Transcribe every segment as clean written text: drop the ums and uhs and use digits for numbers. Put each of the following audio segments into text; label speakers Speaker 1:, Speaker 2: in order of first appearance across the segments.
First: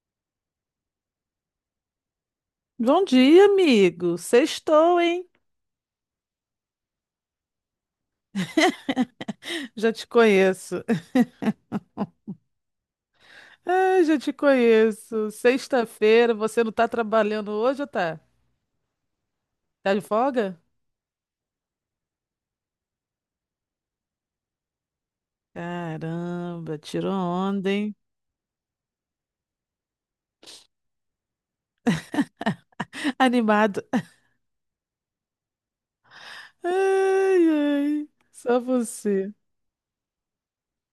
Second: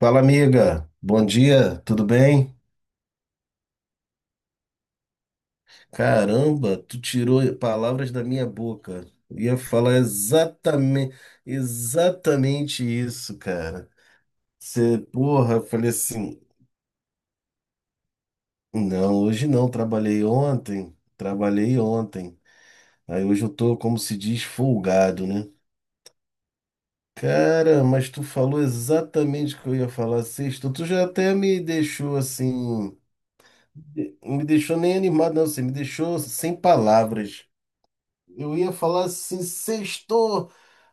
Speaker 1: Fala, amiga. Bom dia, tudo bem?
Speaker 2: Bom dia, amigo. Sextou, hein?
Speaker 1: Caramba, tu tirou palavras da minha boca. Eu ia
Speaker 2: Já
Speaker 1: falar
Speaker 2: te conheço.
Speaker 1: exatamente isso, cara.
Speaker 2: Ai, já te
Speaker 1: Você,
Speaker 2: conheço.
Speaker 1: porra, eu falei
Speaker 2: Sexta-feira,
Speaker 1: assim,
Speaker 2: você não tá trabalhando hoje ou tá?
Speaker 1: não, hoje não,
Speaker 2: Tá de
Speaker 1: trabalhei
Speaker 2: folga?
Speaker 1: ontem, trabalhei ontem. Aí hoje eu tô, como se diz, folgado, né?
Speaker 2: Caramba, tirou onda,
Speaker 1: Cara,
Speaker 2: hein?
Speaker 1: mas tu falou exatamente o que eu ia falar sexta. Tu já até me deixou assim,
Speaker 2: Animado.
Speaker 1: me deixou nem animado, não, você me deixou sem palavras.
Speaker 2: Ai, ai,
Speaker 1: Eu
Speaker 2: só
Speaker 1: ia falar
Speaker 2: você.
Speaker 1: assim, sextou,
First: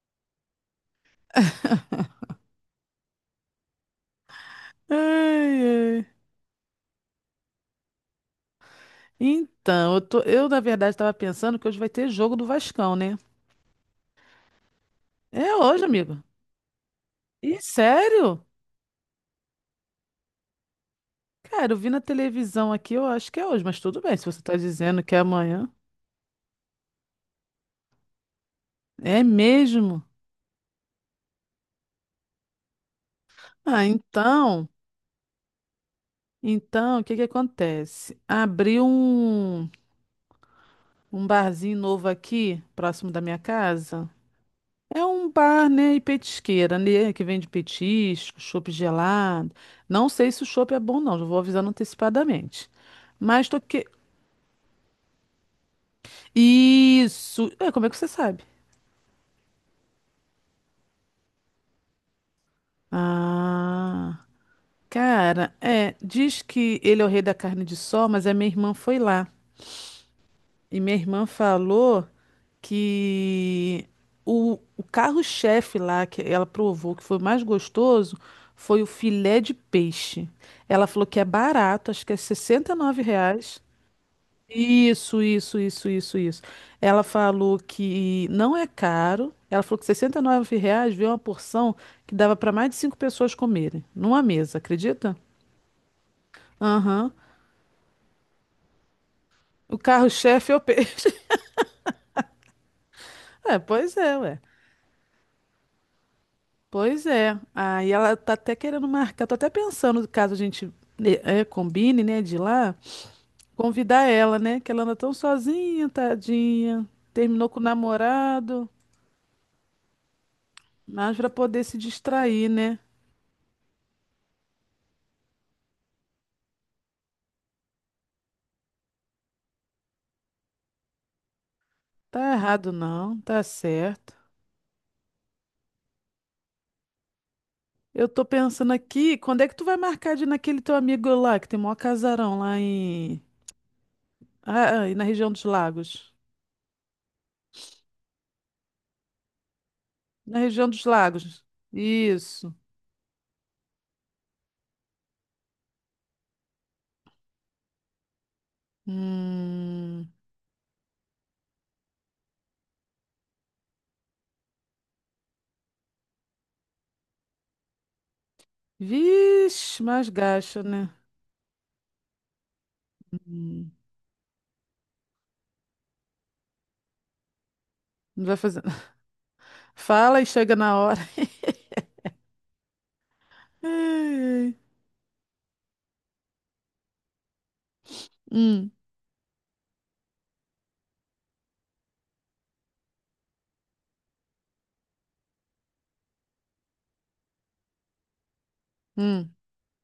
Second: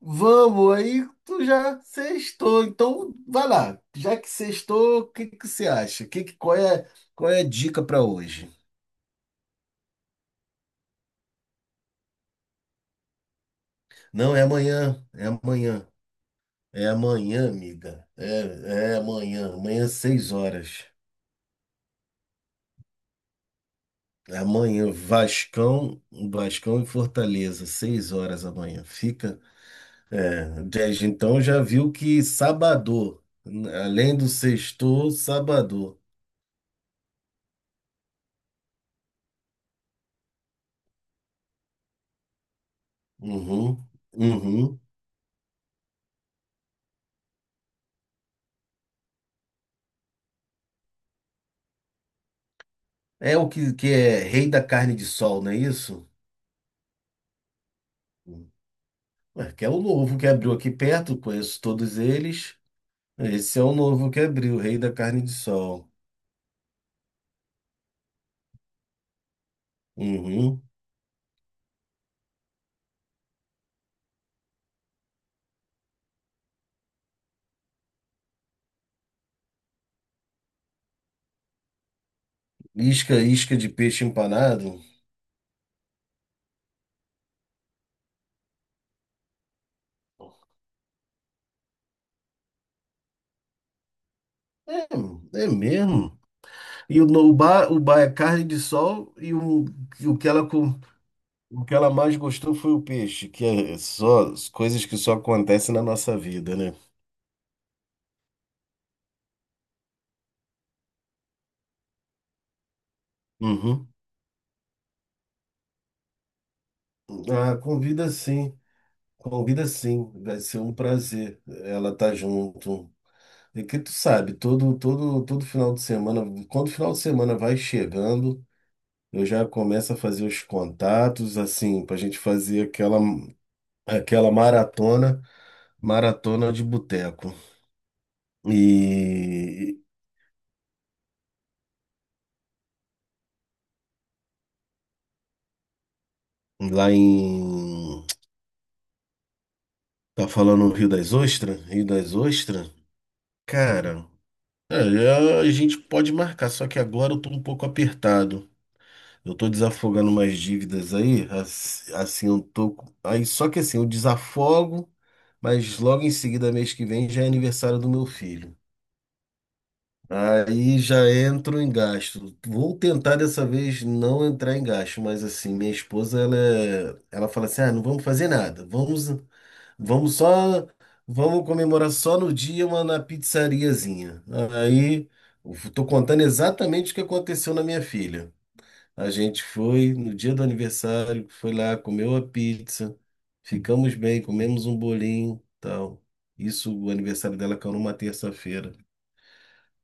Speaker 1: vamos, aí tu já sextou. Então, vai lá. Já que sextou, o que que
Speaker 2: Ai,
Speaker 1: você acha?
Speaker 2: ai.
Speaker 1: Qual é a dica para hoje?
Speaker 2: Então, eu na verdade estava pensando que hoje vai ter jogo do Vascão, né?
Speaker 1: Não, é amanhã, é
Speaker 2: É hoje,
Speaker 1: amanhã.
Speaker 2: amigo.
Speaker 1: É amanhã,
Speaker 2: Ih,
Speaker 1: amiga.
Speaker 2: sério?
Speaker 1: É amanhã, amanhã às 6 horas.
Speaker 2: Cara, eu vi na televisão aqui, eu acho que é hoje, mas tudo bem, se você tá
Speaker 1: Amanhã,
Speaker 2: dizendo que é amanhã.
Speaker 1: Vascão, Vascão e Fortaleza, 6 horas amanhã.
Speaker 2: É
Speaker 1: Fica.
Speaker 2: mesmo?
Speaker 1: É, desde então já viu que sábado,
Speaker 2: Ah,
Speaker 1: além do
Speaker 2: então,
Speaker 1: sextou, sábado.
Speaker 2: então, o que que acontece? Um barzinho novo aqui, próximo da minha
Speaker 1: Uhum,
Speaker 2: casa.
Speaker 1: uhum.
Speaker 2: É um bar, né, e petisqueira, né, que vende petisco, chopp gelado. Não sei se o chopp é bom, não, já vou avisando antecipadamente.
Speaker 1: É
Speaker 2: Mas
Speaker 1: o
Speaker 2: tô
Speaker 1: que,
Speaker 2: que...
Speaker 1: que é rei da carne de sol, não é isso?
Speaker 2: Isso! É, como é que você sabe?
Speaker 1: Ué, que é o novo que abriu aqui perto, conheço todos eles. Esse é o novo que
Speaker 2: Ah,
Speaker 1: abriu, rei da carne de
Speaker 2: cara,
Speaker 1: sol.
Speaker 2: é, diz que ele é o rei da carne de sol, mas a minha irmã foi lá.
Speaker 1: Uhum.
Speaker 2: E minha irmã falou que o carro-chefe lá que ela provou que foi mais gostoso foi o filé de peixe. Ela falou que é barato, acho que é R$ 69
Speaker 1: Isca, isca
Speaker 2: reais.
Speaker 1: de peixe empanado.
Speaker 2: Isso, isso, isso, isso, isso. Ela falou que não é caro. Ela falou que R$ 69 reais veio uma porção que dava para mais de cinco pessoas comerem, numa mesa, acredita?
Speaker 1: É, é mesmo. E o,
Speaker 2: Aham.
Speaker 1: no- o bar é carne de sol,
Speaker 2: O
Speaker 1: e o que ela,
Speaker 2: carro-chefe é o
Speaker 1: com-
Speaker 2: peixe.
Speaker 1: o que ela mais gostou foi o peixe, que
Speaker 2: É,
Speaker 1: é
Speaker 2: pois é,
Speaker 1: só
Speaker 2: ué.
Speaker 1: as coisas que só acontecem na nossa vida, né?
Speaker 2: Pois é. Aí ela tá até querendo marcar, tô até pensando, caso a gente né, é, combine, né, de ir lá,
Speaker 1: Uhum.
Speaker 2: convidar ela, né, que ela anda tão sozinha, tadinha. Terminou
Speaker 1: Ah,
Speaker 2: com o
Speaker 1: convida sim.
Speaker 2: namorado,
Speaker 1: Convida sim, vai ser um
Speaker 2: mas pra
Speaker 1: prazer
Speaker 2: poder se
Speaker 1: ela estar
Speaker 2: distrair, né?
Speaker 1: junto. E que tu sabe, todo, todo, todo final de semana, quando o final de semana vai chegando, eu já começo a fazer os contatos, assim, para a gente
Speaker 2: Tá
Speaker 1: fazer
Speaker 2: errado
Speaker 1: aquela,
Speaker 2: não, tá certo.
Speaker 1: aquela maratona de boteco.
Speaker 2: Eu tô
Speaker 1: E
Speaker 2: pensando aqui, quando é que tu vai marcar de ir naquele teu amigo lá, que tem o maior casarão lá em... Ah, ah, e na região dos lagos.
Speaker 1: lá em. Tá
Speaker 2: Na região
Speaker 1: falando
Speaker 2: dos
Speaker 1: Rio das
Speaker 2: lagos.
Speaker 1: Ostras? Rio das
Speaker 2: Isso.
Speaker 1: Ostras? Cara, é, a gente pode marcar, só que agora eu tô um pouco apertado. Eu tô
Speaker 2: Hum.
Speaker 1: desafogando umas dívidas aí, assim, eu tô. Aí, só que assim, eu desafogo, mas logo em seguida, mês que vem, já é aniversário do meu filho.
Speaker 2: Vixe, mais gasto,
Speaker 1: Aí
Speaker 2: né?
Speaker 1: já entro em gasto. Vou tentar dessa
Speaker 2: Hum,
Speaker 1: vez não entrar em gasto, mas assim, minha esposa, ela, ela fala assim: ah, não vamos
Speaker 2: não
Speaker 1: fazer
Speaker 2: vai fazer.
Speaker 1: nada, vamos, vamos
Speaker 2: Fala e chega
Speaker 1: só,
Speaker 2: na hora.
Speaker 1: vamos comemorar só no dia, uma na
Speaker 2: Ai,
Speaker 1: pizzariazinha.
Speaker 2: ai.
Speaker 1: Aí, eu tô contando exatamente o que aconteceu na minha filha.
Speaker 2: Hum,
Speaker 1: A gente foi no dia do aniversário, foi lá, comeu a pizza, ficamos bem, comemos um bolinho, tal. Isso, o aniversário dela caiu numa terça-feira.
Speaker 2: hum.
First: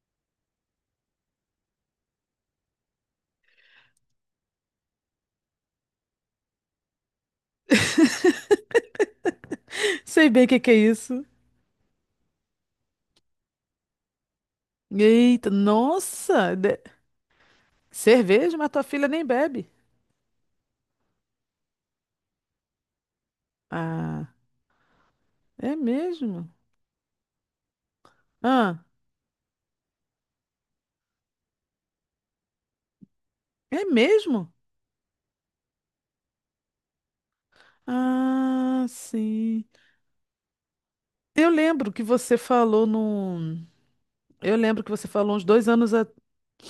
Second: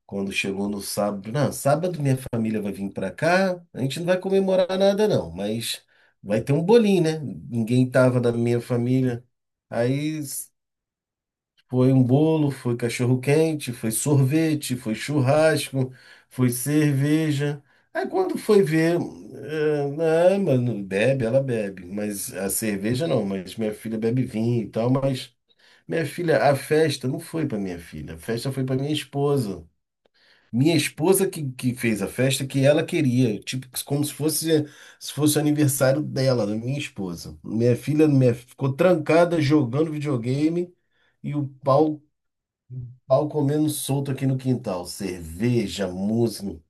Speaker 1: Quando chegou no sábado, não, sábado minha família vai vir pra cá, a gente não vai comemorar nada não, mas vai ter um bolinho, né? Ninguém tava da minha família. Aí
Speaker 2: Sei bem o que que é isso.
Speaker 1: foi um bolo, foi cachorro-quente, foi sorvete, foi
Speaker 2: Eita,
Speaker 1: churrasco, foi
Speaker 2: nossa! De-
Speaker 1: cerveja. Aí quando
Speaker 2: Cerveja,
Speaker 1: foi
Speaker 2: mas tua
Speaker 1: ver,
Speaker 2: filha nem bebe.
Speaker 1: não, mano, bebe, ela bebe, mas a cerveja não, mas minha filha bebe
Speaker 2: Ah,
Speaker 1: vinho e tal, mas
Speaker 2: é
Speaker 1: minha filha,
Speaker 2: mesmo?
Speaker 1: a festa não foi para minha filha, a festa foi para
Speaker 2: Ah,
Speaker 1: minha esposa. Minha esposa que fez a festa que ela queria, tipo,
Speaker 2: é
Speaker 1: como se
Speaker 2: mesmo?
Speaker 1: fosse se fosse o aniversário dela, da minha esposa. Minha filha minha, ficou
Speaker 2: Ah,
Speaker 1: trancada
Speaker 2: sim.
Speaker 1: jogando videogame e o
Speaker 2: Eu lembro
Speaker 1: pau.
Speaker 2: que você falou
Speaker 1: Pau
Speaker 2: num.
Speaker 1: comendo solto aqui no
Speaker 2: Eu lembro
Speaker 1: quintal.
Speaker 2: que você falou uns dois
Speaker 1: Cerveja,
Speaker 2: anos a...
Speaker 1: música.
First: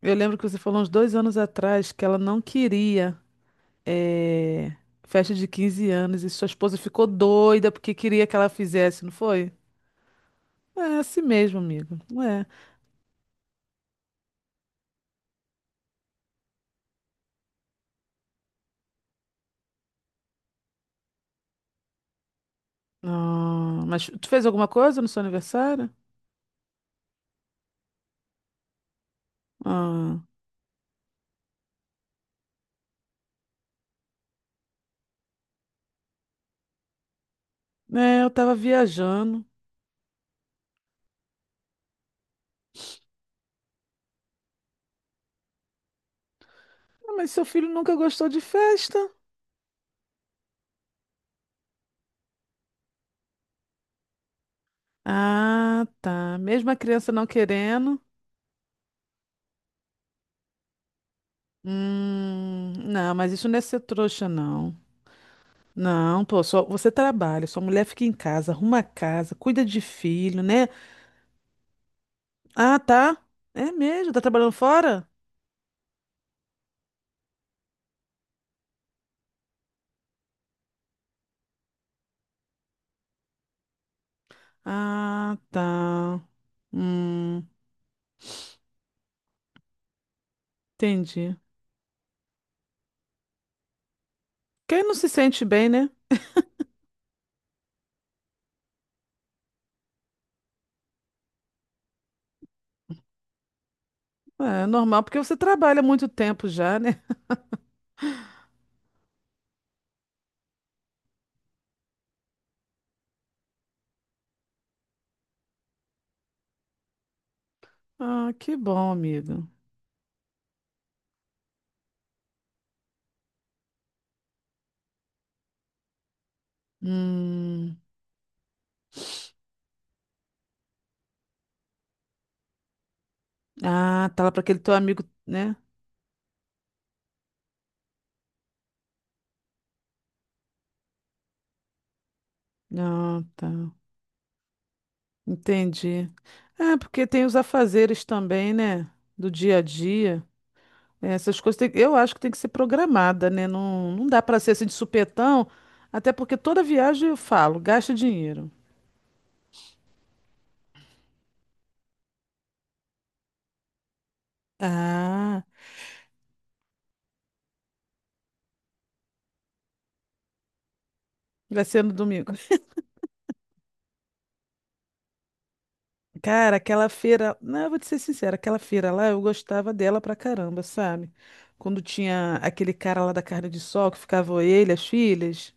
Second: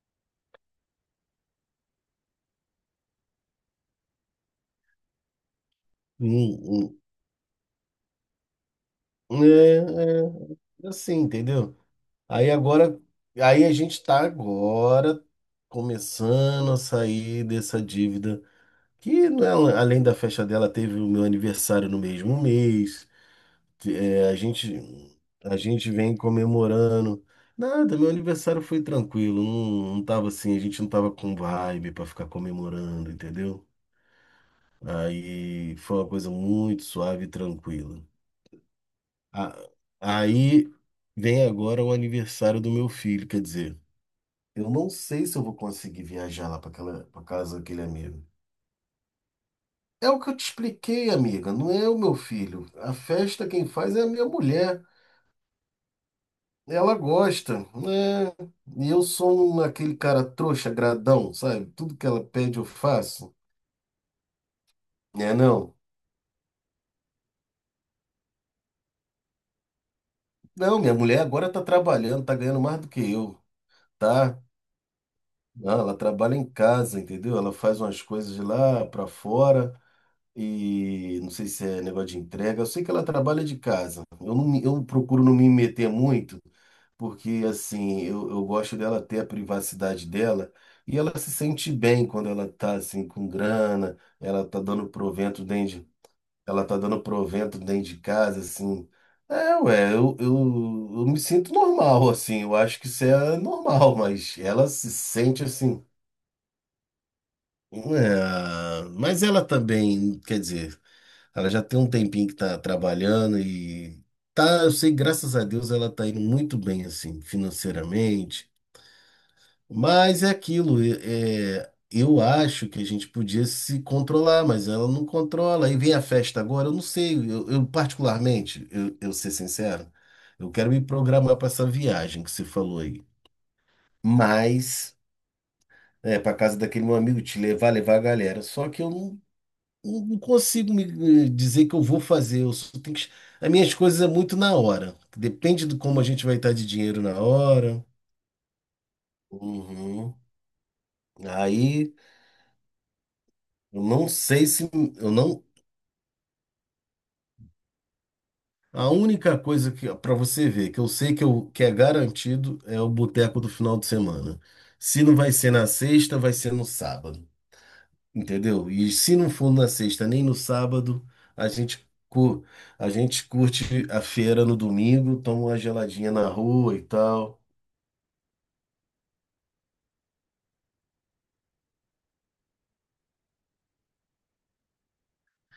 Speaker 2: Eu lembro que você falou uns 2 anos atrás que ela não queria. É, festa de 15 anos e sua esposa
Speaker 1: Hum,
Speaker 2: ficou doida porque queria que ela fizesse, não
Speaker 1: hum.
Speaker 2: foi?
Speaker 1: É
Speaker 2: É
Speaker 1: assim,
Speaker 2: assim mesmo,
Speaker 1: entendeu?
Speaker 2: amigo. Não é.
Speaker 1: Aí agora, aí a gente tá agora começando a sair dessa dívida. Que não é, além da festa dela, teve o meu aniversário no mesmo mês.
Speaker 2: Ah, mas tu
Speaker 1: É, a
Speaker 2: fez alguma coisa no
Speaker 1: gente,
Speaker 2: seu
Speaker 1: a
Speaker 2: aniversário?
Speaker 1: gente vem comemorando. Nada, meu aniversário foi tranquilo. Não, não
Speaker 2: Ah,
Speaker 1: tava assim, a gente não tava com vibe pra ficar comemorando, entendeu? Aí foi uma coisa muito suave e tranquila.
Speaker 2: é, eu tava viajando.
Speaker 1: A- Aí vem agora o aniversário do meu filho, quer dizer, eu não sei se eu vou conseguir viajar lá para aquela,
Speaker 2: Ah,
Speaker 1: para
Speaker 2: mas seu
Speaker 1: casa
Speaker 2: filho
Speaker 1: daquele
Speaker 2: nunca
Speaker 1: amigo.
Speaker 2: gostou de festa.
Speaker 1: É o que eu te expliquei, amiga, não é o meu filho. A festa quem faz é a minha mulher.
Speaker 2: Ah, tá. Mesmo a
Speaker 1: Ela
Speaker 2: criança não
Speaker 1: gosta,
Speaker 2: querendo.
Speaker 1: né? E eu sou aquele cara trouxa, gradão, sabe? Tudo que ela pede eu
Speaker 2: Não, mas
Speaker 1: faço.
Speaker 2: isso não é ser trouxa, não.
Speaker 1: É, não.
Speaker 2: Não, pô, só você trabalha, sua mulher fica em casa, arruma a casa, cuida de filho, né?
Speaker 1: Não, minha mulher agora tá trabalhando, tá ganhando
Speaker 2: Ah,
Speaker 1: mais do que
Speaker 2: tá.
Speaker 1: eu,
Speaker 2: É mesmo? Tá
Speaker 1: tá?
Speaker 2: trabalhando fora?
Speaker 1: Não, ela trabalha em casa, entendeu? Ela faz umas coisas de lá para fora e não sei se é negócio de entrega. Eu sei que ela trabalha de casa. Eu procuro não
Speaker 2: Ah,
Speaker 1: me meter
Speaker 2: tá.
Speaker 1: muito, porque
Speaker 2: Hum,
Speaker 1: assim, eu gosto dela ter a privacidade dela e ela se
Speaker 2: entendi.
Speaker 1: sente bem quando ela tá assim com grana,
Speaker 2: Quem não se sente bem, né?
Speaker 1: ela tá dando provento dentro de casa, assim. É, ué, eu me sinto normal, assim, eu acho que isso é normal, mas
Speaker 2: É é
Speaker 1: ela se
Speaker 2: normal, porque você
Speaker 1: sente
Speaker 2: trabalha
Speaker 1: assim.
Speaker 2: muito tempo já, né?
Speaker 1: É, mas ela também, quer dizer, ela já tem um tempinho que tá trabalhando e tá, eu sei, graças a Deus ela tá indo muito bem assim,
Speaker 2: Ah,
Speaker 1: financeiramente.
Speaker 2: que bom, amigo.
Speaker 1: Mas é aquilo, eu acho que a gente podia se controlar, mas ela não controla. Aí vem a festa agora, eu não sei, eu
Speaker 2: Hum.
Speaker 1: particularmente, eu ser sincero, eu quero me programar para essa viagem que você falou aí.
Speaker 2: Ah, tá lá para aquele teu
Speaker 1: Mas
Speaker 2: amigo, né?
Speaker 1: é para casa daquele meu amigo te levar, levar a galera. Só que eu não consigo me dizer que eu vou fazer. Eu só tenho que...
Speaker 2: Ah, tá.
Speaker 1: As minhas coisas é muito na hora. Depende de como a
Speaker 2: Entendi.
Speaker 1: gente vai estar de
Speaker 2: É,
Speaker 1: dinheiro
Speaker 2: porque
Speaker 1: na
Speaker 2: tem os
Speaker 1: hora.
Speaker 2: afazeres também, né? Do dia a
Speaker 1: Uhum.
Speaker 2: dia. Essas coisas tem- eu
Speaker 1: Aí
Speaker 2: acho que tem que ser programada, né?
Speaker 1: eu
Speaker 2: Não, não
Speaker 1: não
Speaker 2: dá para
Speaker 1: sei
Speaker 2: ser assim
Speaker 1: se
Speaker 2: de
Speaker 1: eu não.
Speaker 2: supetão, até porque toda viagem eu falo, gasta dinheiro.
Speaker 1: A única coisa que para você ver que eu sei que, eu, que é garantido é o boteco do final de semana. Se não vai
Speaker 2: Ah,
Speaker 1: ser na sexta, vai ser no sábado. Entendeu? E se não for na sexta nem no sábado, a
Speaker 2: vai ser
Speaker 1: gente,
Speaker 2: no domingo.
Speaker 1: cu- a gente curte a feira no domingo, toma uma geladinha na
Speaker 2: Cara,
Speaker 1: rua e
Speaker 2: aquela feira,
Speaker 1: tal.
Speaker 2: não, eu vou te ser sincera, aquela feira lá eu gostava dela pra caramba, sabe? Quando tinha aquele cara lá da carne de sol que ficava ele, as filhas.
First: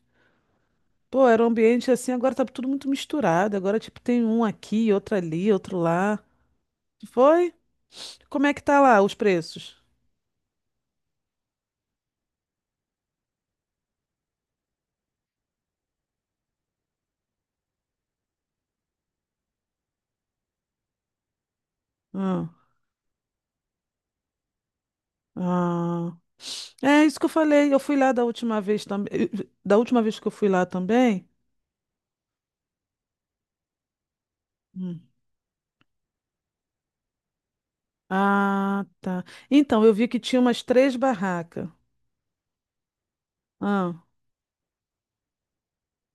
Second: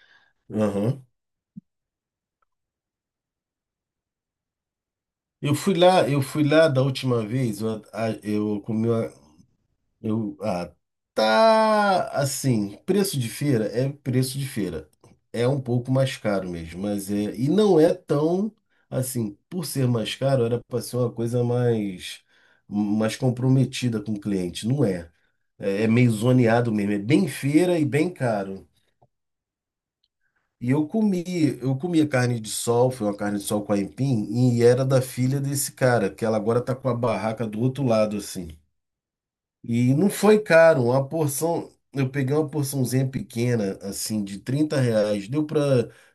Speaker 1: Aham.
Speaker 2: Pô, era um ambiente assim, agora tá tudo muito misturado. Agora, tipo, tem um aqui, outro ali,
Speaker 1: Eu fui
Speaker 2: outro
Speaker 1: lá, eu
Speaker 2: lá.
Speaker 1: fui lá da última
Speaker 2: Foi?
Speaker 1: vez, eu,
Speaker 2: Como é
Speaker 1: eu
Speaker 2: que tá
Speaker 1: comi.
Speaker 2: lá os preços?
Speaker 1: Eu, ah, tá assim, preço de feira é preço de feira. É um pouco mais caro mesmo, mas é, e não é tão assim, por ser mais caro, era para ser uma coisa mais
Speaker 2: Ah.
Speaker 1: mais comprometida com o cliente, não é. É, é meio
Speaker 2: Ah,
Speaker 1: zoneado mesmo, é
Speaker 2: é isso que
Speaker 1: bem
Speaker 2: eu falei.
Speaker 1: feira
Speaker 2: Eu
Speaker 1: e
Speaker 2: fui
Speaker 1: bem
Speaker 2: lá da última
Speaker 1: caro.
Speaker 2: vez também. Da última vez que eu fui lá
Speaker 1: E eu comi,
Speaker 2: também.
Speaker 1: eu comi a carne de sol, foi uma carne de sol com aipim, e era da
Speaker 2: Hum.
Speaker 1: filha desse cara, que ela agora tá com a barraca do outro lado assim.
Speaker 2: Ah, tá. Então, eu
Speaker 1: E
Speaker 2: vi
Speaker 1: não
Speaker 2: que tinha
Speaker 1: foi
Speaker 2: umas
Speaker 1: caro,
Speaker 2: três
Speaker 1: uma
Speaker 2: barracas.
Speaker 1: porção. Eu peguei uma porçãozinha pequena,
Speaker 2: Ah,
Speaker 1: assim, de 30 reais. Deu pra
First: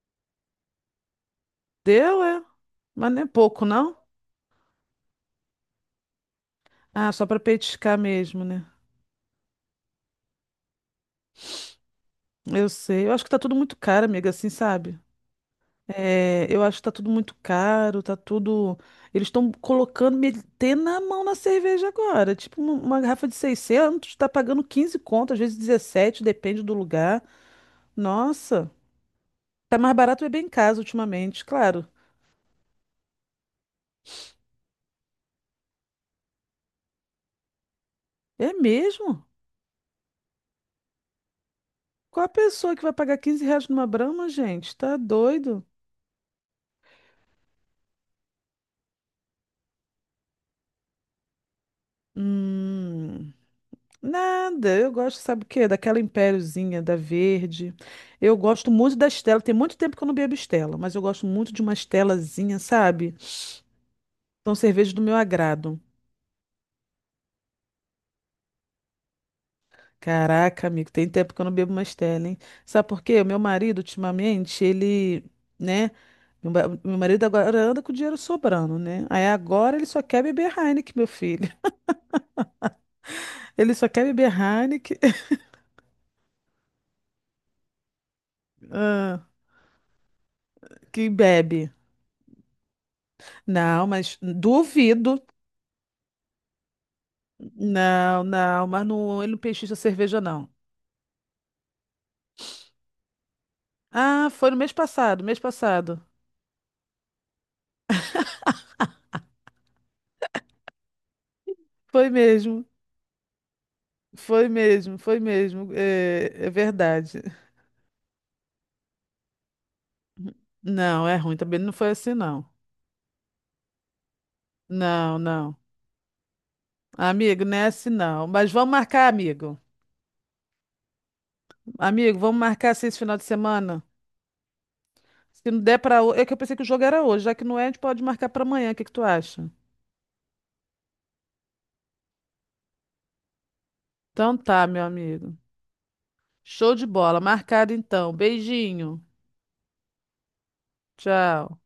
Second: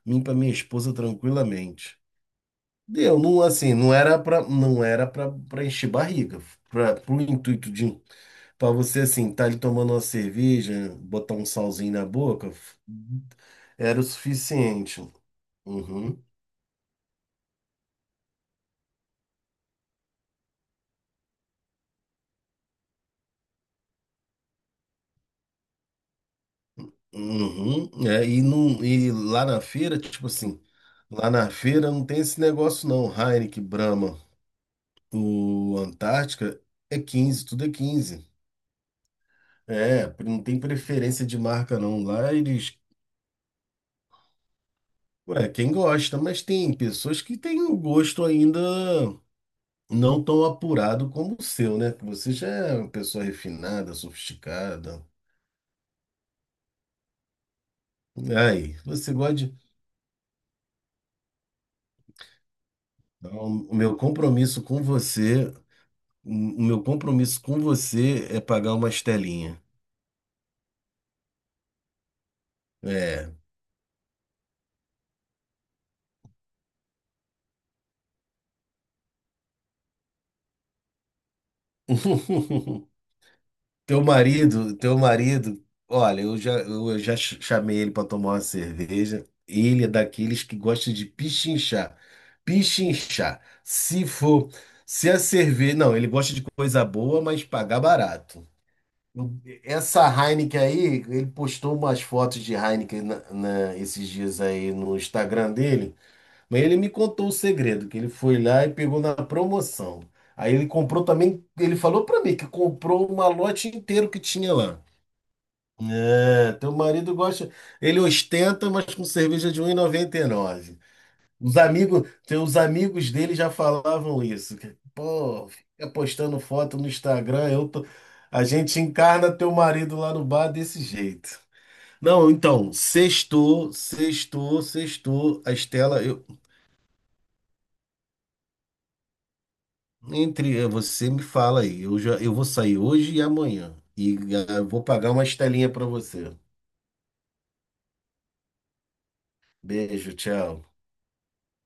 Speaker 1: mim, e pra minha esposa tranquilamente.
Speaker 2: deu, é? Mas
Speaker 1: Deu,
Speaker 2: não é
Speaker 1: não,
Speaker 2: pouco,
Speaker 1: assim, não
Speaker 2: não?
Speaker 1: era pra, não era pra, pra encher barriga. Pra,
Speaker 2: Ah,
Speaker 1: pro
Speaker 2: só para
Speaker 1: intuito
Speaker 2: petiscar
Speaker 1: de,
Speaker 2: mesmo, né?
Speaker 1: pra você, assim, tá ali tomando uma cerveja, botar um salzinho na boca,
Speaker 2: Eu sei. Eu acho que tá tudo muito
Speaker 1: era o
Speaker 2: caro, amiga, assim, sabe?
Speaker 1: suficiente. Uhum,
Speaker 2: É, eu acho que tá tudo muito caro, tá tudo. Eles estão colocando, metendo na mão na cerveja agora. Tipo, uma garrafa de 600 tá pagando 15 conto, às vezes 17, depende do lugar.
Speaker 1: uhum. É, e,
Speaker 2: Nossa,
Speaker 1: não, e lá na
Speaker 2: tá mais
Speaker 1: feira,
Speaker 2: barato
Speaker 1: tipo
Speaker 2: beber em
Speaker 1: assim,
Speaker 2: casa
Speaker 1: lá
Speaker 2: ultimamente,
Speaker 1: na
Speaker 2: claro.
Speaker 1: feira não tem esse negócio não, Heineken, Brahma. O Antártica é 15, tudo é 15.
Speaker 2: É mesmo?
Speaker 1: É, não tem preferência de marca não.
Speaker 2: Qual a
Speaker 1: Lá
Speaker 2: pessoa
Speaker 1: eles,
Speaker 2: que vai pagar R$ 15 numa Brahma, gente? Tá
Speaker 1: ué,
Speaker 2: doido?
Speaker 1: quem gosta, mas tem pessoas que têm o gosto ainda não tão apurado como o seu, né? Que você já é uma pessoa
Speaker 2: Hum,
Speaker 1: refinada,
Speaker 2: nada. Eu
Speaker 1: sofisticada.
Speaker 2: gosto, sabe o quê? Daquela Impériozinha, da verde. Eu gosto
Speaker 1: Aí,
Speaker 2: muito da
Speaker 1: você gosta
Speaker 2: Stella. Tem
Speaker 1: de...
Speaker 2: muito tempo que eu não bebo Stella, mas eu gosto muito de uma Stellazinha, sabe?
Speaker 1: Não, o meu
Speaker 2: São
Speaker 1: compromisso com
Speaker 2: cervejas do meu
Speaker 1: você,
Speaker 2: agrado.
Speaker 1: o meu compromisso com você é pagar uma estelinha.
Speaker 2: Caraca, amigo, tem tempo que eu não bebo mais stella, hein? Sabe por quê? O
Speaker 1: É.
Speaker 2: meu marido, ultimamente, ele, né? Meu, ba- meu marido agora anda com o dinheiro sobrando, né? Aí agora ele só quer beber Heineken, meu filho. Ele só
Speaker 1: Teu
Speaker 2: quer beber
Speaker 1: marido, teu
Speaker 2: Heineken,
Speaker 1: marido, olha, eu já chamei ele para tomar uma cerveja.
Speaker 2: ah,
Speaker 1: Ele é daqueles que gosta de
Speaker 2: que bebe.
Speaker 1: pichinchar. Pichinchar.
Speaker 2: Não,
Speaker 1: Se
Speaker 2: mas
Speaker 1: for, se a
Speaker 2: duvido.
Speaker 1: cerveja. Não, ele gosta de coisa boa, mas pagar
Speaker 2: Não,
Speaker 1: barato.
Speaker 2: não, mas não, ele não pechincha
Speaker 1: Essa
Speaker 2: cerveja, não.
Speaker 1: Heineken aí, ele postou umas fotos de Heineken esses
Speaker 2: Ah,
Speaker 1: dias
Speaker 2: foi no mês
Speaker 1: aí no
Speaker 2: passado, mês
Speaker 1: Instagram dele.
Speaker 2: passado.
Speaker 1: Mas ele me contou o segredo, que ele foi lá e pegou na promoção. Aí ele comprou também, ele falou
Speaker 2: Foi
Speaker 1: pra mim que
Speaker 2: mesmo,
Speaker 1: comprou um malote inteiro que
Speaker 2: foi
Speaker 1: tinha lá.
Speaker 2: mesmo, foi mesmo. É, é
Speaker 1: É, teu marido
Speaker 2: verdade.
Speaker 1: gosta, ele ostenta, mas com cerveja de 1,99.
Speaker 2: Não, é ruim,
Speaker 1: Os
Speaker 2: também não foi
Speaker 1: amigos,
Speaker 2: assim, não.
Speaker 1: teus amigos dele já falavam isso. Que,
Speaker 2: Não,
Speaker 1: pô,
Speaker 2: não.
Speaker 1: fica postando foto no
Speaker 2: Amigo,
Speaker 1: Instagram,
Speaker 2: não é assim não.
Speaker 1: a
Speaker 2: Mas vamos
Speaker 1: gente
Speaker 2: marcar,
Speaker 1: encarna teu
Speaker 2: amigo.
Speaker 1: marido lá no bar desse jeito.
Speaker 2: Amigo,
Speaker 1: Não,
Speaker 2: vamos marcar
Speaker 1: então,
Speaker 2: assim esse final de
Speaker 1: sextou,
Speaker 2: semana.
Speaker 1: sextou, sextou.
Speaker 2: Se
Speaker 1: A
Speaker 2: não der pra
Speaker 1: Estela,
Speaker 2: hoje. É
Speaker 1: eu,
Speaker 2: que eu pensei que o jogo era hoje, já que não é, a gente pode marcar pra amanhã. O que que tu acha?
Speaker 1: entre você me fala aí, eu vou sair hoje e amanhã e
Speaker 2: Então
Speaker 1: ah,
Speaker 2: tá,
Speaker 1: vou
Speaker 2: meu
Speaker 1: pagar uma
Speaker 2: amigo.
Speaker 1: estelinha para você.
Speaker 2: Show de bola. Marcado então. Beijinho.
Speaker 1: Beijo, tchau.
Speaker 2: Tchau.